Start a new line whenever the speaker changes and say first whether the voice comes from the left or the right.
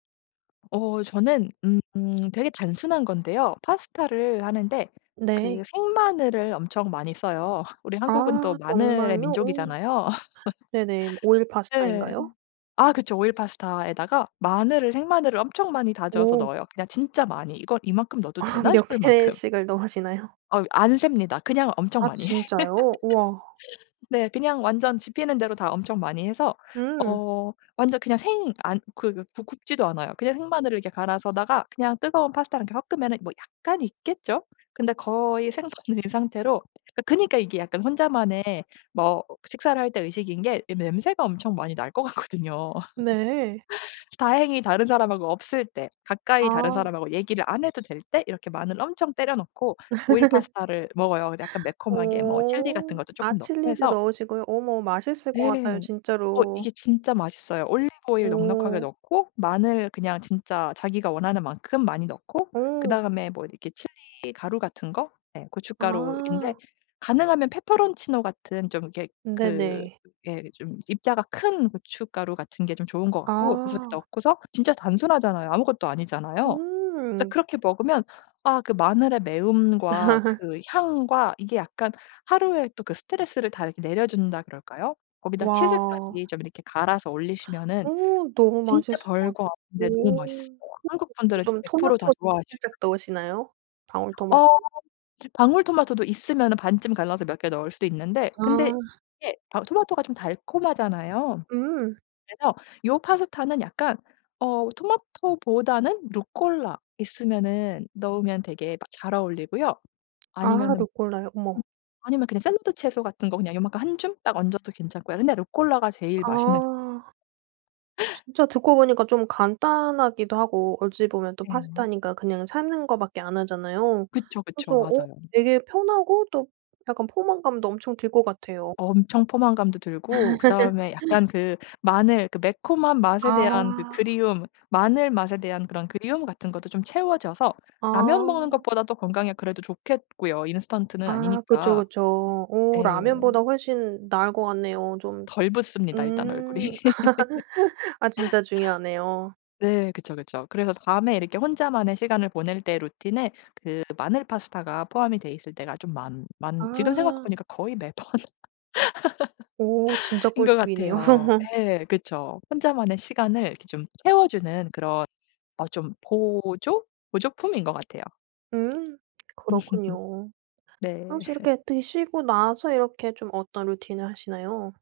left: 어 저는 음 음 되게 단순한 건데요. 파스타를 하는데 그
right: 네.
left: 생마늘을 엄청 많이 써요. 우리 한국은 또
right: 아
left: 마늘의
right: 정말요? 어.
left: 민족이잖아요.
right: 네네. 오일
left: 네.
right: 파스타인가요?
left: 아 그쵸. 오일 파스타에다가 마늘을 생마늘을 엄청 많이 다져서
right: 오.
left: 넣어요, 그냥 진짜 많이 '이거 이만큼 넣어도
right: 아
left: 되나?'
right: 몇
left: 싶을 만큼.
right: 개씩을 넣으시나요?
left: 어유 안 셉니다. 그냥 엄청
right: 아.
left: 많이
right: 진짜요. 우와.
left: 네 그냥 완전 집히는 대로 다 엄청 많이 해서
right: 음.
left: 어 완전 그냥 생 안 그 그 구 굽지도 않아요. 그냥 생마늘을 이렇게 갈아서다가 그냥 뜨거운 파스타랑 이렇게 섞으면은 뭐 약간 익겠죠. 근데 거의 생 수준인 상태로 그 그니까 이게 약간 혼자만의 뭐 식사를 할 때 의식인 게 이 냄새가 엄청 많이 날 것 같거든요.
right: 네.
left: 다행히 다른 사람하고 없을 때 가까이 다른
right: 아.
left: 사람하고 얘기를 안 해도 될 때 이렇게 마늘을 엄청 때려 넣고 오일 파스타를 먹어요. 이제 약간 매콤하게 뭐 칠리
right: 오.
left: 같은 것도
right: 아
left: 쪼끔 넣고
right: 칠리도
left: 해서
right: 넣으시고요. 어머 맛있을 것
left: 네,
right: 같아요
left: 어
right: 진짜로.
left: 이게 진짜 맛있어요. 올리브 오일 넉넉하게
right: 오.
left: 넣고 마늘 그냥 진짜 자기가 원하는 만큼 많이 넣고
right: 어.
left: 그다음에 뭐 이렇게 칠리 가루 같은 거 예 고춧가루인데
right: 아.
left: 가능하면 페페론치노 같은 좀 이렇게 그
right: 네네.
left: 예 좀 입자가 큰 고춧가루 같은 게 좀 좋은 것 같고 그래서
right: 아.
left: 넣고서 진짜 단순하잖아요. 아무것도 아니잖아요. 근데
right: 음.
left: 그렇게 먹으면 아 그 마늘의 매움과 그 향과 이게 약간 하루에 또 그 스트레스를 다 이렇게 내려준다 그럴까요? 거기다
right: 와.
left: 치즈까지 좀 이렇게 갈아서 올리시면은
right: 오 너무
left: 진짜
right: 맛있을 것
left: 별거
right: 같아.
left: 없는데 너무
right: 오
left: 맛있어요. 한국 분들은
right: [unintelligible]
left: 진짜
right: 좀
left: 100% 다
right: 토마토도
left: 좋아하지.
right: 살짝 넣으시나요, 방울 토마토?
left: 어. 방울 토마토도 있으면은 반쯤 갈라서 몇 개 넣을 수도 있는데 근데
right: 아.
left: 이게 방울 토마토가 좀 달콤하잖아요.
right: 음.
left: 그래서 요 파스타는 약간 어 토마토보다는 루콜라 있으면은 넣으면 되게 막 잘 어울리고요.
right: 아
left: 아니면은
right: 루꼴라요. 어머.
left: 음 아니면 그냥 샐러드 채소 같은 거 그냥 요만큼 1 줌 딱 얹어도 괜찮고요. 근데 루콜라가 제일 맛있는
right: 아 진짜 듣고 보니까 좀 간단하기도 하고 어찌 보면 또
left: 네.
right: 파스타니까 그냥 삶는 거밖에 안 하잖아요.
left: 그쵸, 그쵸.
right: 그래서 어
left: 맞아요.
right: 되게 편하고 또 약간 포만감도 엄청 들 것 같아요.
left: 엄청 포만감도 들고 그다음에 약간 그 마늘 그 매콤한 맛에 대한 그
right: 아.
left: 그리움 마늘 맛에 대한 그런 그리움 같은 것도 좀 채워져서 라면 먹는
right: 아.
left: 것보다도 건강에 그래도 좋겠고요, 인스턴트는
right: 아 그쵸,
left: 아니니까.
right: 그쵸. 오
left: 예.
right: 라면보다 훨씬 나을 것 같네요 좀.
left: 덜 붓습니다, 일단 얼굴이.
right: 음. 아 진짜 중요하네요.
left: 네 그쵸, 그쵸. 그래서 밤에 이렇게 혼자만의 시간을 보낼 때 루틴에 그 마늘 파스타가 포함이 돼 있을 때가 좀 많 많 지금 생각해
right: 아.
left: 보니까 거의 매번
right: 오 진짜
left: ...인 것
right: 꿀팁이네요.
left: 같아요. 예, 그쵸. 혼자만의 시간을 이렇게 좀 채워주는 그런 어 좀 보조 보조품인 것 같아요.
right: 음 그렇군요.
left: 네.
right: 혹시 이렇게 드시고 나서 이렇게 좀 어떤 루틴을 하시나요?